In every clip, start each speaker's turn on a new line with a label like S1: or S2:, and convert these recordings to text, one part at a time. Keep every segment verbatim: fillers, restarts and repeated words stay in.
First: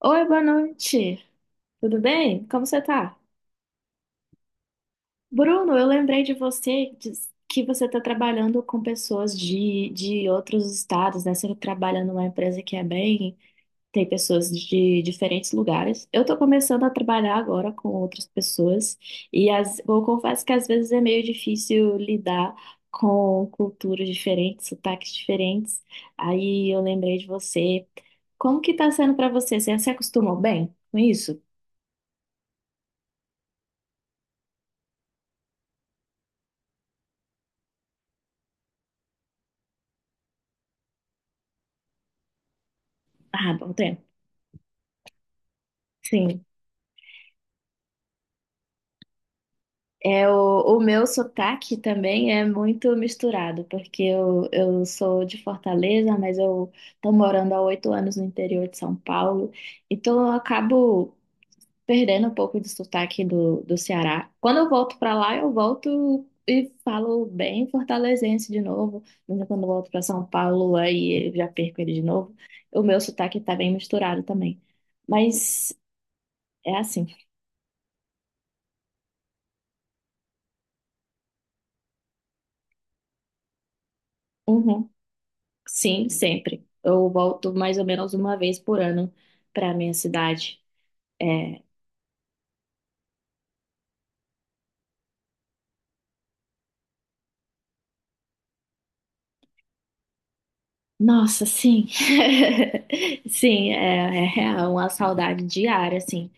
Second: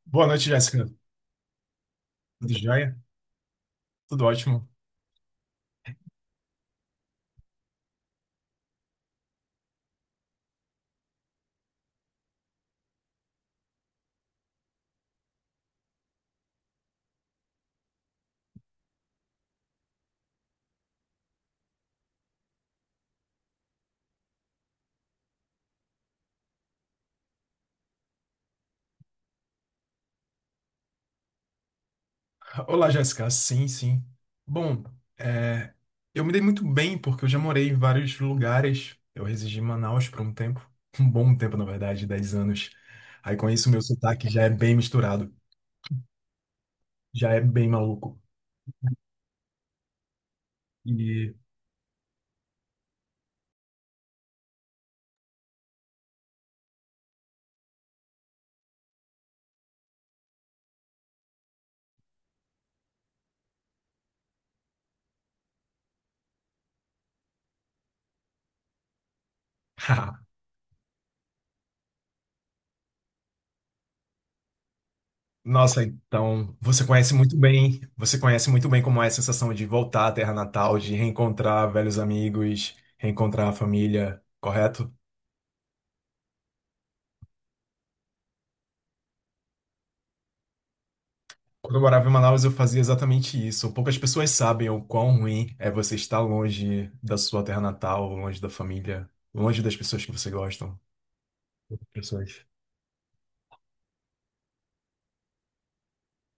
S1: Oi,
S2: Boa
S1: boa
S2: noite, Jéssica.
S1: noite. Tudo bem?
S2: Tudo
S1: Como você
S2: jóia?
S1: tá?
S2: Tudo ótimo.
S1: Bruno, eu lembrei de você diz- que você está trabalhando com pessoas de, de outros estados, né? Você trabalha numa empresa que é bem, tem pessoas de diferentes lugares. Eu estou começando a trabalhar agora com outras pessoas e as, eu confesso que às vezes é meio difícil lidar com culturas diferentes, sotaques diferentes. Aí eu lembrei de você. Como que tá sendo para você? Você se acostumou bem com isso?
S2: Olá, Jéssica. Sim, sim. Bom, é, eu me dei muito bem porque eu já morei em vários lugares. Eu residi em Manaus por um tempo, um bom tempo, na verdade, dez anos. Aí com
S1: Ah,
S2: isso,
S1: bom
S2: meu
S1: tempo.
S2: sotaque já é bem misturado,
S1: Sim,
S2: já é bem maluco.
S1: é o, o meu
S2: E.
S1: sotaque também é muito misturado, porque eu, eu sou de Fortaleza, mas eu estou morando há oito anos no interior de São Paulo, então eu acabo perdendo um pouco do sotaque do, do Ceará. Quando eu volto para lá, eu volto e falo bem fortalezense de novo, mas quando eu volto para São Paulo, aí eu já perco ele de novo. O meu sotaque está bem misturado também, mas
S2: Nossa, então
S1: é
S2: você
S1: assim.
S2: conhece muito bem, você conhece muito bem como é a sensação de voltar à terra natal, de reencontrar velhos amigos, reencontrar a família,
S1: Uhum.
S2: correto?
S1: Sim, sempre. Eu volto mais ou menos uma vez por ano para minha cidade. É,
S2: Quando eu morava em Manaus, eu fazia exatamente isso. Poucas pessoas sabem o quão ruim é você estar longe da sua terra natal, longe da família, longe das pessoas que você gosta.
S1: nossa, sim.
S2: Pessoas.
S1: Sim, é, é real, uma saudade diária, assim.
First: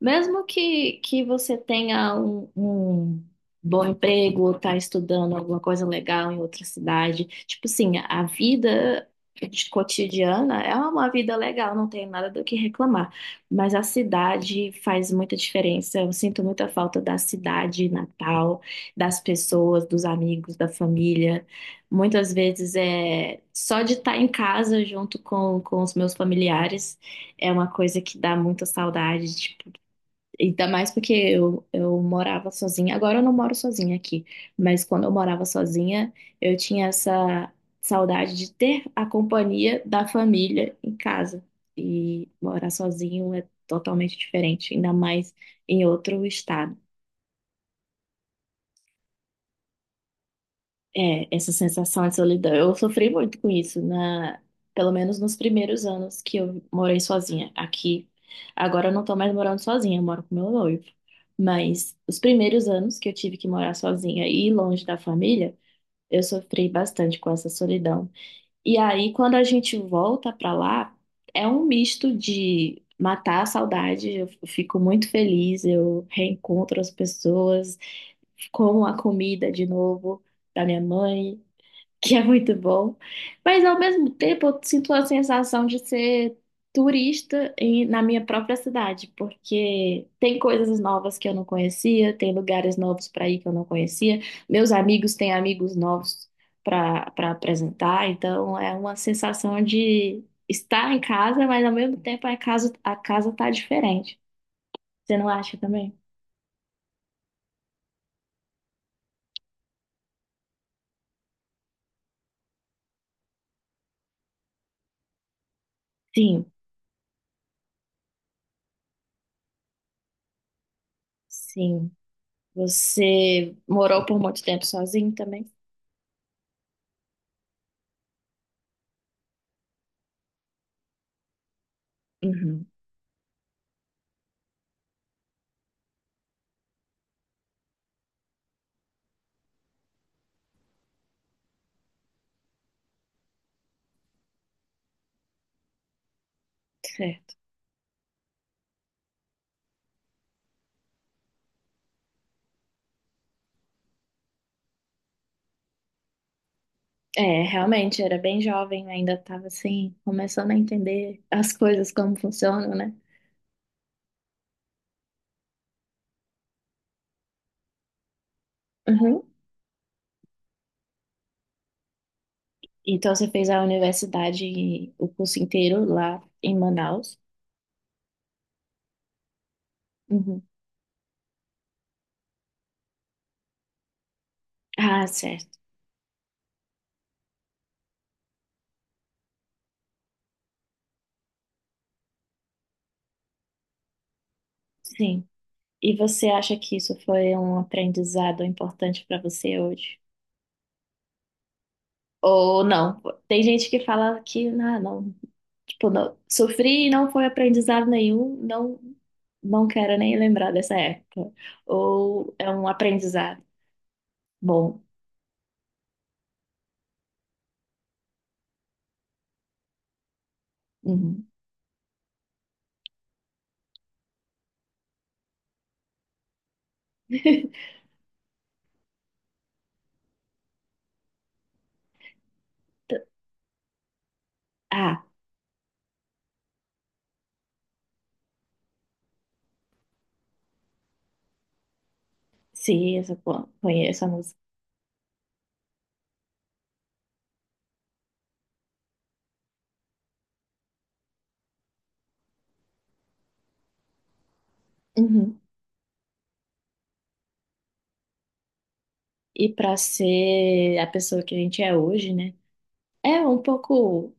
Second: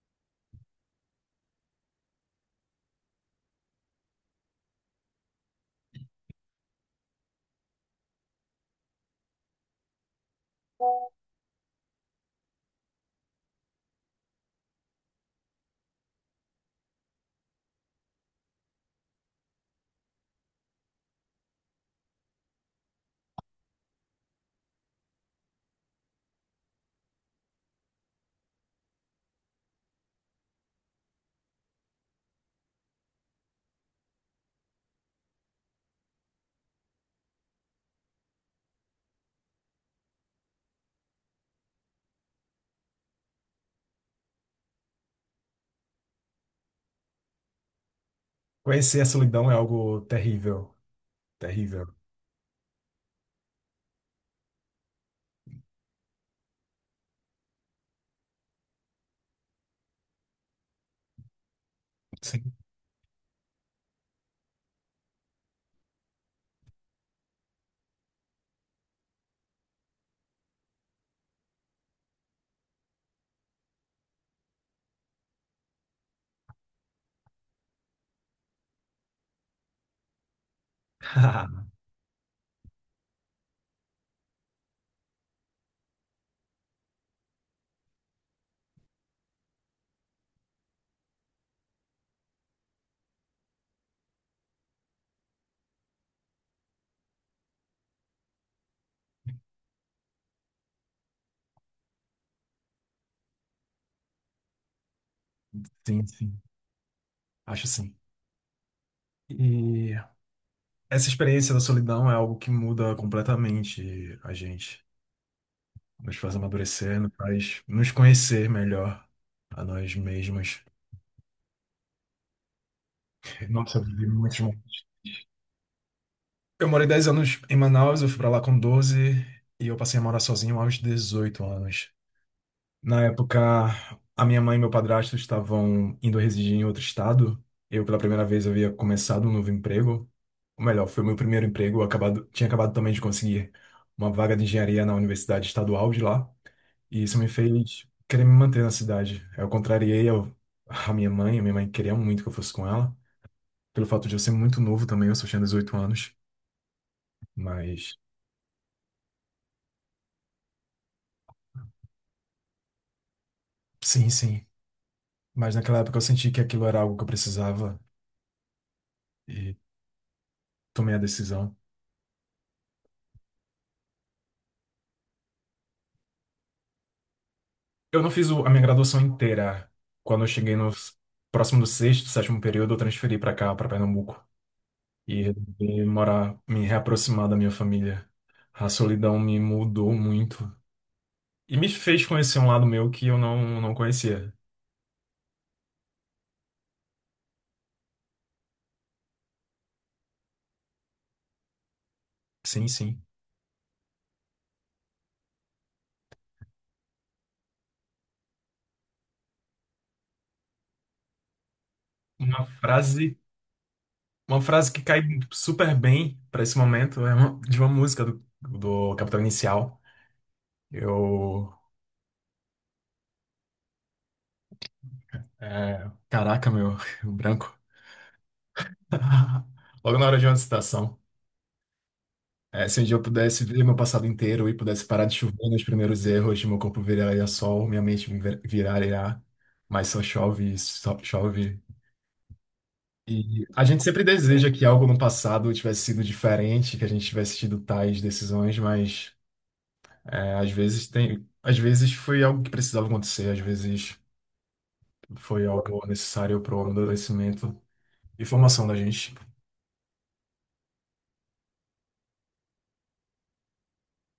S1: Mesmo que, que você tenha um, um bom emprego ou tá estudando alguma coisa legal em outra cidade, tipo assim, a vida de- cotidiana é uma vida legal, não tem nada do que reclamar. Mas a cidade faz muita diferença. Eu sinto muita falta da cidade natal, das pessoas, dos amigos, da família. Muitas vezes é só de estar em casa junto com, com os meus familiares é uma coisa que dá muita saudade, tipo, ainda mais porque eu, eu morava sozinha. Agora eu não moro sozinha aqui, mas quando eu morava sozinha, eu tinha essa saudade de ter a companhia da família em casa. E morar sozinho é totalmente diferente, ainda mais em outro estado.
S2: Conhecer a solidão é algo terrível.
S1: É, essa
S2: Terrível.
S1: sensação de solidão. Eu sofri muito com isso, na, pelo menos nos primeiros anos que eu morei sozinha aqui. Agora eu não tô mais morando sozinha, eu moro com meu noivo. Mas os
S2: Sim.
S1: primeiros anos que eu tive que morar sozinha e longe da família, eu sofri bastante com essa solidão. E aí, quando a gente volta pra lá, é um misto de matar a saudade, eu fico muito feliz, eu reencontro as pessoas, como a comida de novo da minha mãe que é muito bom, mas ao mesmo tempo eu sinto a sensação de ser turista em- na minha própria cidade, porque tem coisas novas que eu não conhecia, tem lugares novos para ir que eu não conhecia, meus amigos têm amigos novos para para apresentar, então é uma sensação de estar em casa, mas ao mesmo tempo a casa a casa tá diferente. Você não acha também?
S2: Sim, sim. Acho sim. E essa experiência da solidão é algo que muda completamente a gente. Nos faz
S1: Sim,
S2: amadurecer, nos faz nos conhecer melhor a nós mesmos.
S1: sim. Você
S2: Nossa, eu
S1: morou
S2: vivi
S1: por
S2: muitos.
S1: muito tempo sozinho também?
S2: Eu morei dez anos em Manaus, eu fui pra lá com doze e eu passei a morar sozinho aos dezoito anos.
S1: Uhum.
S2: Na época, a minha mãe e meu padrasto estavam indo residir em outro estado. Eu, pela primeira vez, havia começado um novo emprego. Ou melhor, foi o meu primeiro emprego. Eu Acabado, tinha acabado também de conseguir uma vaga de engenharia na Universidade Estadual de lá. E isso me
S1: Certo.
S2: fez querer me manter na cidade. Eu contrariei ao- a minha mãe. A minha mãe queria muito que eu fosse com ela. Pelo fato de eu ser muito novo também, eu só tinha dezoito anos.
S1: É,
S2: Mas...
S1: realmente, era bem jovem, ainda estava assim, começando a entender as coisas como funcionam, né?
S2: Sim, sim. Mas naquela época eu senti que aquilo era algo que eu precisava
S1: Uhum.
S2: e tomei a decisão.
S1: Então você fez a universidade, o curso inteiro lá em Manaus?
S2: Eu não fiz o- A minha graduação inteira, quando eu
S1: Uhum.
S2: cheguei no s- próximo do sexto, sétimo período, eu transferi para cá, para Pernambuco.
S1: Ah,
S2: E
S1: certo.
S2: resolvi morar, me reaproximar da minha família. A solidão me mudou muito. E me fez conhecer um lado meu que eu não, não conhecia.
S1: Sim. E você acha que isso foi um aprendizado importante para você hoje? Ou
S2: Sim,
S1: não?
S2: sim.
S1: Tem gente que fala que, ah, não, tipo, não, sofri e não foi aprendizado nenhum, não, não quero nem lembrar dessa época. Ou
S2: Uma
S1: é um
S2: frase,
S1: aprendizado
S2: uma frase
S1: bom.
S2: que cai super bem para esse momento é uma- de uma música do, do Capital Inicial.
S1: Uhum.
S2: Eu é, caraca, meu, o branco. Logo na hora de uma citação. É, se um dia eu pudesse ver meu passado inteiro e pudesse
S1: Ah,
S2: parar de chover nos primeiros erros, meu corpo viraria sol, minha mente vir- viraria, mas só chove, só chove.
S1: sim, essa, pô,
S2: E a gente sempre
S1: conheço a música.
S2: deseja que algo no passado tivesse sido diferente, que a gente tivesse tido tais decisões, mas é, às vezes tem, às vezes foi algo que precisava acontecer, às vezes
S1: Uhum.
S2: foi algo necessário para o amadurecimento e formação da gente.
S1: E pra ser a pessoa que a gente é hoje, né? É um pouco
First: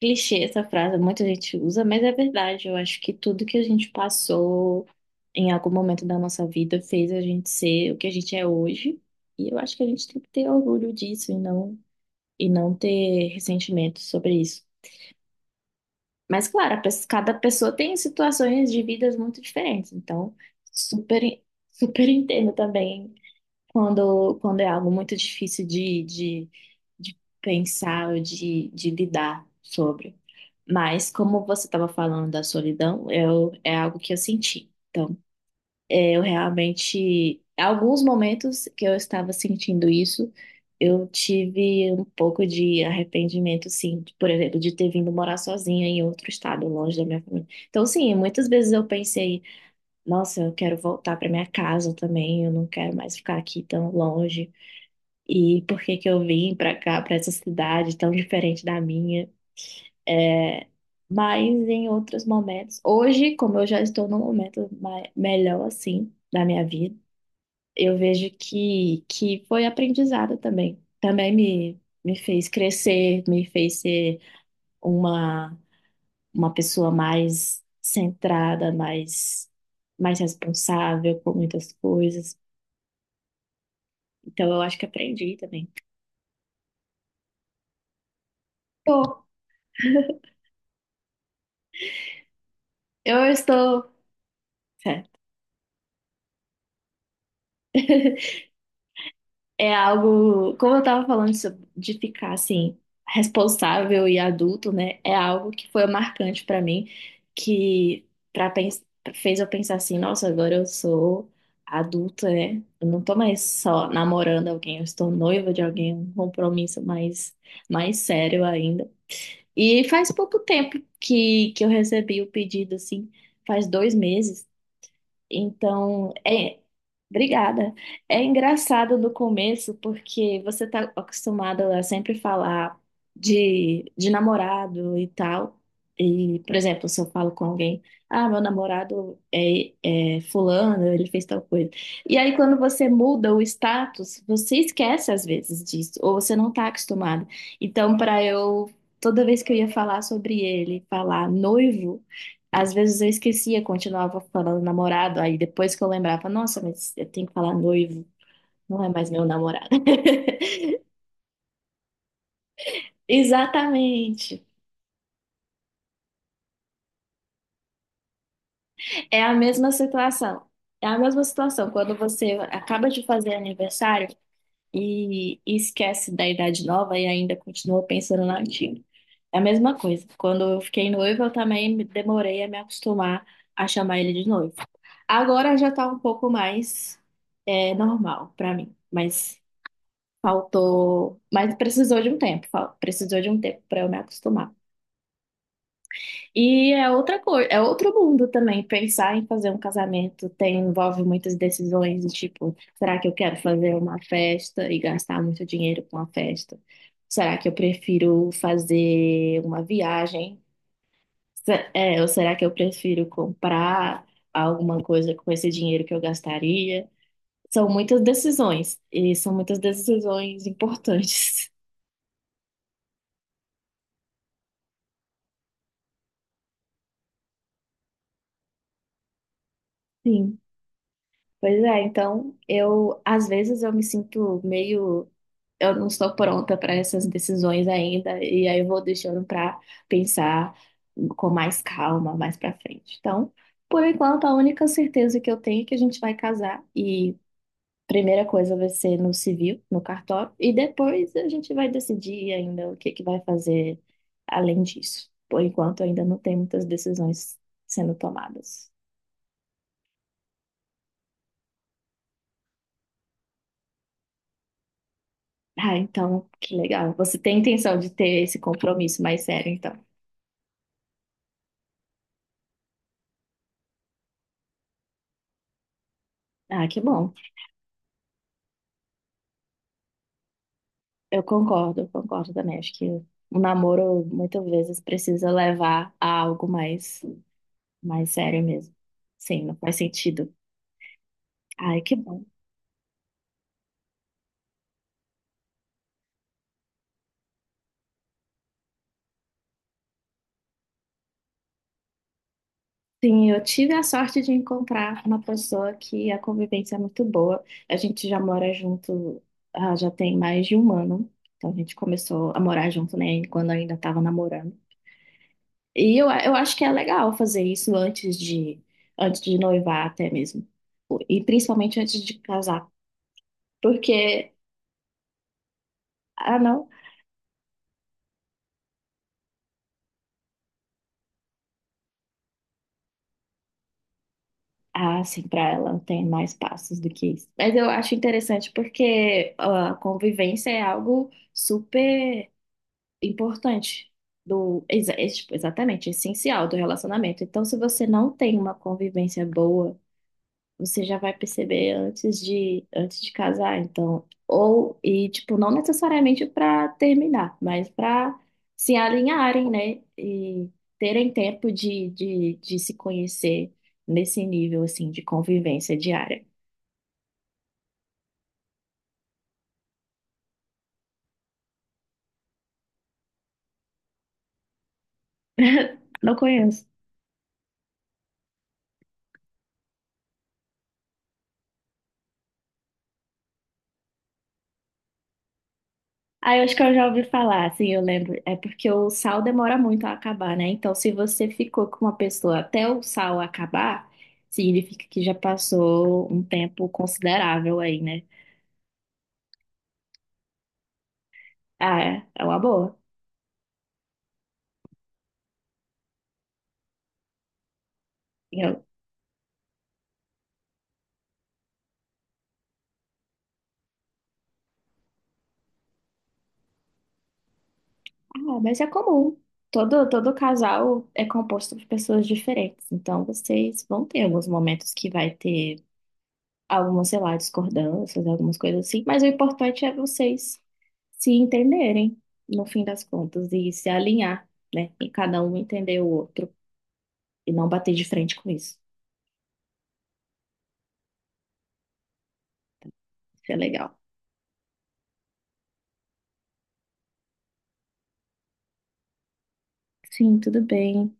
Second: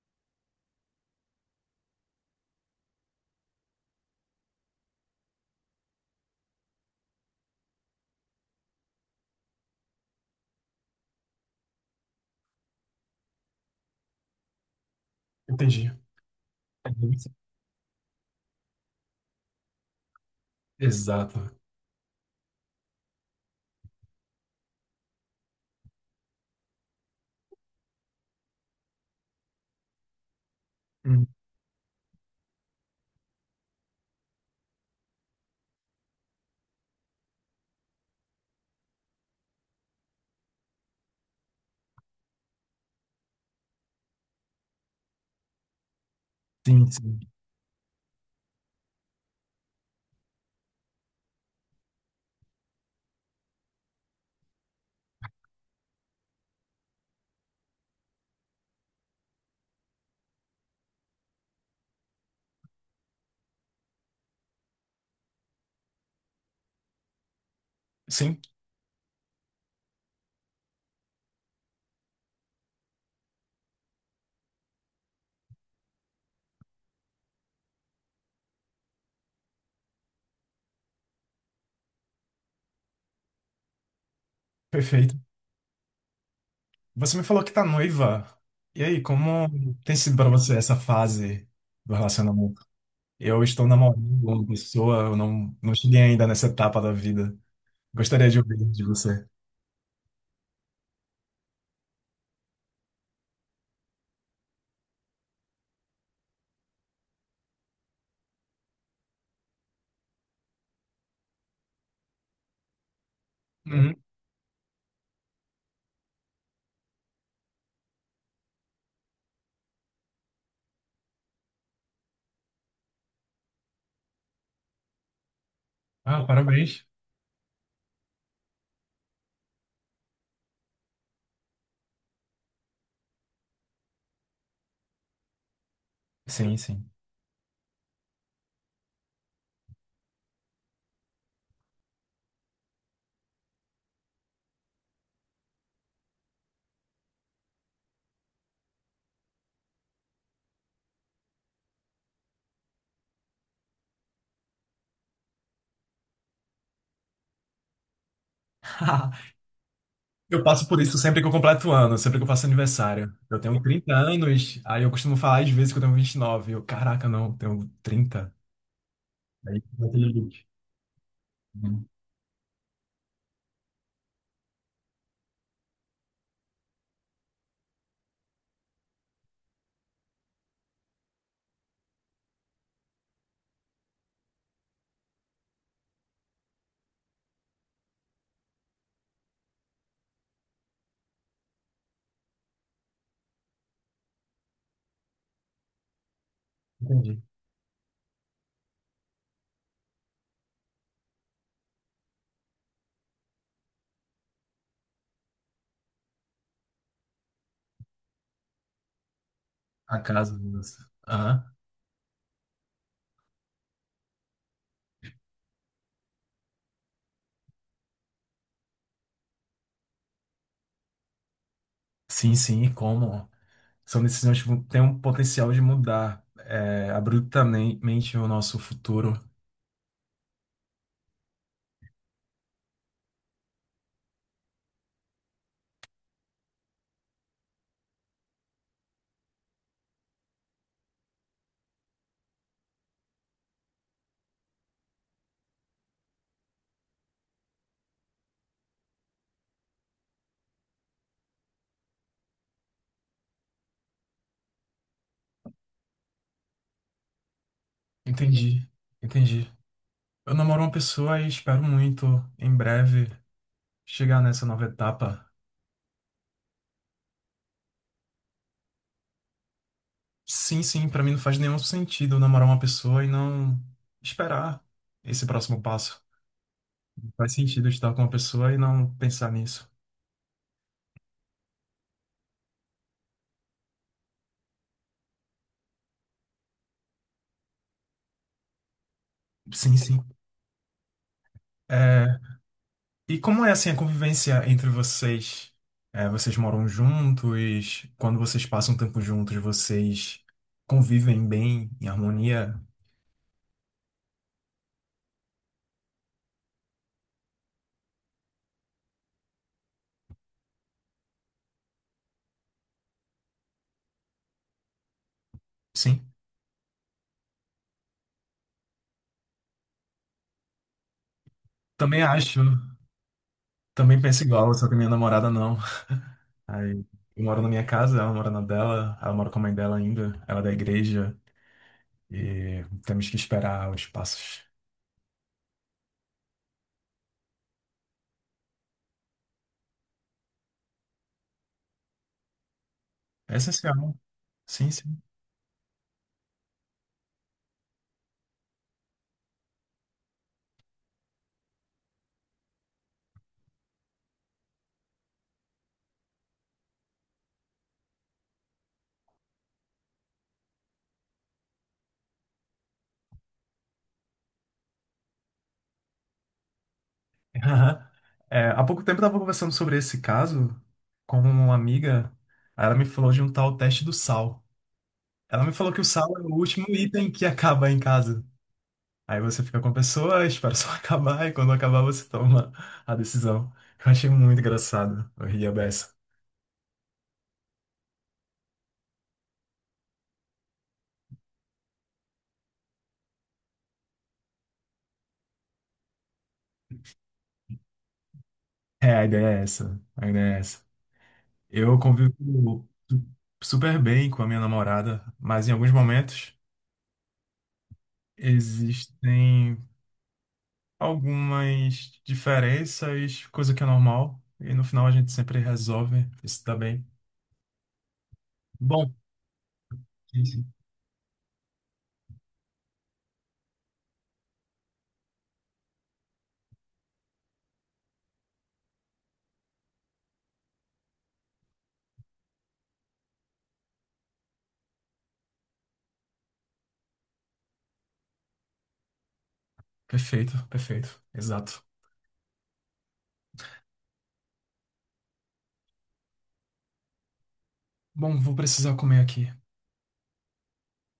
S1: clichê essa frase, muita gente usa, mas é verdade. Eu acho que tudo que a gente passou em algum momento da nossa vida fez a gente ser o que a gente é hoje. E eu acho que a gente tem que ter orgulho disso e não, e não ter ressentimento sobre isso.
S2: Entendi.
S1: Mas, claro, a pes- cada pessoa tem situações de vidas muito diferentes, então super,
S2: Exato.
S1: super entendo também quando, quando é algo muito difícil de, de, de pensar ou de, de lidar sobre. Mas,
S2: Hum.
S1: como você estava falando da solidão, eu, é algo que eu senti. Então eu realmente, alguns momentos que eu estava sentindo isso, eu tive um pouco de arrependimento, sim, de, por exemplo, de ter vindo morar sozinha em outro estado,
S2: Sim,
S1: longe da
S2: sim.
S1: minha família. Então, sim, muitas vezes eu pensei, nossa, eu quero voltar para minha casa também, eu não quero mais ficar aqui tão longe. E por que que eu vim para cá, para essa cidade tão diferente da minha? É, mas em outros momentos, hoje, como eu já estou num momento mai- melhor assim da minha vida, eu vejo
S2: Sim,
S1: que, que foi aprendizado também. Também me, me fez crescer, me fez ser uma, uma pessoa mais centrada, mais, mais responsável por muitas coisas. Então, eu acho que
S2: perfeito.
S1: aprendi também.
S2: Você me falou que tá noiva. E aí,
S1: Bom,
S2: como tem sido para você essa fase do relacionamento?
S1: eu
S2: Eu estou
S1: estou.
S2: namorando uma
S1: É.
S2: pessoa, eu não, não cheguei ainda nessa etapa da vida. Gostaria de ouvir de você.
S1: É algo, como eu estava falando sobre- de ficar assim, responsável e adulto, né? É algo que foi marcante para mim, que para fez eu pensar assim, nossa, agora eu sou adulta, né? Eu não tô mais só
S2: Uhum.
S1: namorando alguém, eu estou noiva de alguém, um compromisso mais mais sério ainda. E faz pouco tempo que que eu recebi o pedido assim, faz dois meses então,
S2: Ah,
S1: é.
S2: parabéns.
S1: Obrigada. É engraçado no começo, porque você está acostumado a sempre falar de, de namorado e tal. E, por
S2: Sim,
S1: exemplo,
S2: sim.
S1: se eu falo com alguém, ah, meu namorado é, é fulano, ele fez tal coisa. E aí, quando você muda o status, você esquece às vezes disso, ou você não está acostumado. Então, para eu, toda vez que eu ia falar sobre ele, falar noivo. Às vezes eu esquecia, continuava falando namorado, aí depois que eu lembrava, nossa, mas eu tenho que falar noivo, não é mais meu namorado.
S2: Eu passo por isso sempre que eu completo ano, sempre que eu faço aniversário. Eu tenho trinta
S1: Exatamente.
S2: anos, aí eu costumo falar às vezes que eu tenho vinte e nove. Eu, caraca, não, tenho trinta.
S1: É a
S2: Aí,
S1: mesma
S2: eu tenho
S1: situação.
S2: vinte.
S1: É a mesma situação
S2: Uhum.
S1: quando você acaba de fazer aniversário e e esquece da idade nova e ainda continua pensando na antiga. É a mesma coisa. Quando eu fiquei noiva, eu também me- demorei a me acostumar a chamar ele de noivo. Agora já tá um pouco mais é, normal pra mim, mas Faltou, mas precisou de um tempo, fal- precisou de um tempo para eu me acostumar. E é outra
S2: Entendi.
S1: coisa, é outro mundo também. Pensar em fazer um casamento tem, envolve muitas decisões, do tipo, será que eu quero fazer uma festa e gastar muito dinheiro com a festa? Será que eu prefiro fazer uma
S2: A casa.
S1: viagem?
S2: Nossa. Aham.
S1: Se- É, ou será que eu prefiro comprar alguma coisa com esse dinheiro que eu gastaria? São muitas decisões, e são muitas decisões importantes.
S2: Sim, sim, e como? São decisões que vão- têm um potencial de mudar é, abruptamente o nosso futuro.
S1: Sim. Pois é, então eu às vezes eu me sinto meio eu não estou pronta para essas decisões ainda e aí eu vou deixando para pensar com mais calma mais para frente. Então, por enquanto a única certeza que eu tenho é que a gente vai casar e primeira coisa vai ser no civil, no cartório e depois a gente vai decidir ainda o que que vai fazer além disso. Por enquanto ainda não tem muitas decisões sendo
S2: Entendi,
S1: tomadas.
S2: entendi. Eu namoro uma pessoa e espero muito, em breve, chegar nessa nova etapa.
S1: Ah, então, que legal. Você tem intenção de ter esse compromisso mais sério, então.
S2: Sim, sim, pra mim não faz nenhum sentido eu namorar uma pessoa e não esperar esse próximo passo.
S1: Ah, que
S2: Não
S1: bom.
S2: faz sentido eu estar com uma pessoa e não pensar nisso.
S1: Eu concordo, eu concordo também. Acho que o namoro muitas vezes precisa levar a algo mais, mais sério mesmo. Sim, não faz
S2: Sim, sim.
S1: sentido. Ai, que
S2: É,
S1: bom.
S2: e como é assim a convivência entre vocês? É, vocês moram juntos? Quando vocês passam tempo juntos, vocês convivem bem, em harmonia?
S1: Sim, eu tive a sorte de encontrar uma pessoa que a convivência é muito boa. A gente já mora junto, ah, já tem mais de um ano. Então a gente começou a morar junto, né, quando eu ainda estava namorando. E eu,
S2: Sim,
S1: eu acho que é legal fazer isso antes de, antes de noivar até mesmo. E principalmente
S2: também
S1: antes de
S2: acho.
S1: casar.
S2: Também penso
S1: Porque,
S2: igual, só que minha namorada não.
S1: ah, não.
S2: Aí, eu moro na minha casa, ela mora na dela, ela mora com a mãe dela ainda, ela é da igreja, e temos que esperar os passos.
S1: Ah, sim, para ela não tem mais passos do que isso. Mas eu acho interessante porque a convivência é algo super
S2: É
S1: importante
S2: essencial.
S1: do,
S2: Sim,
S1: exa-
S2: sim.
S1: é, tipo, exatamente, essencial do relacionamento. Então, se você não tem uma convivência boa você já vai perceber antes de antes de casar, então, ou e tipo, não necessariamente para terminar, mas para se alinharem, né, e terem tempo de, de, de se conhecer nesse nível assim de convivência diária.
S2: Aham. É, há pouco tempo eu estava conversando sobre esse caso com uma amiga. Aí ela me falou de um tal teste do sal. Ela me falou que o sal
S1: Não
S2: é o
S1: conheço.
S2: último item que acaba em casa. Aí você fica com a pessoa, espera só acabar, e quando acabar você toma a decisão. Eu achei muito engraçado. Eu ria beça.
S1: Ah, eu acho que eu já ouvi falar, assim, eu lembro. É porque o sal demora muito a acabar, né? Então, se você ficou com uma pessoa até o sal acabar, significa que já passou um tempo considerável aí, né?
S2: É, a ideia é essa. A ideia é essa. Eu
S1: Ah, é, é uma
S2: convivo
S1: boa.
S2: su- super bem com a minha namorada, mas em alguns momentos
S1: E eu,
S2: existem algumas diferenças, coisa que é normal, e no final a gente sempre resolve isso tá bem.
S1: ah, mas é
S2: Bom,
S1: comum. Todo, todo
S2: sim, sim.
S1: casal é composto por pessoas diferentes. Então, vocês vão ter alguns momentos que vai ter algumas, sei lá, discordâncias, algumas coisas assim. Mas o importante é vocês se entenderem, no fim das contas, e se alinhar, né? E cada um entender o outro e não bater de frente com isso.
S2: Perfeito, perfeito, exato.
S1: Isso é legal.
S2: Bom, vou precisar comer aqui.
S1: Sim, tudo bem.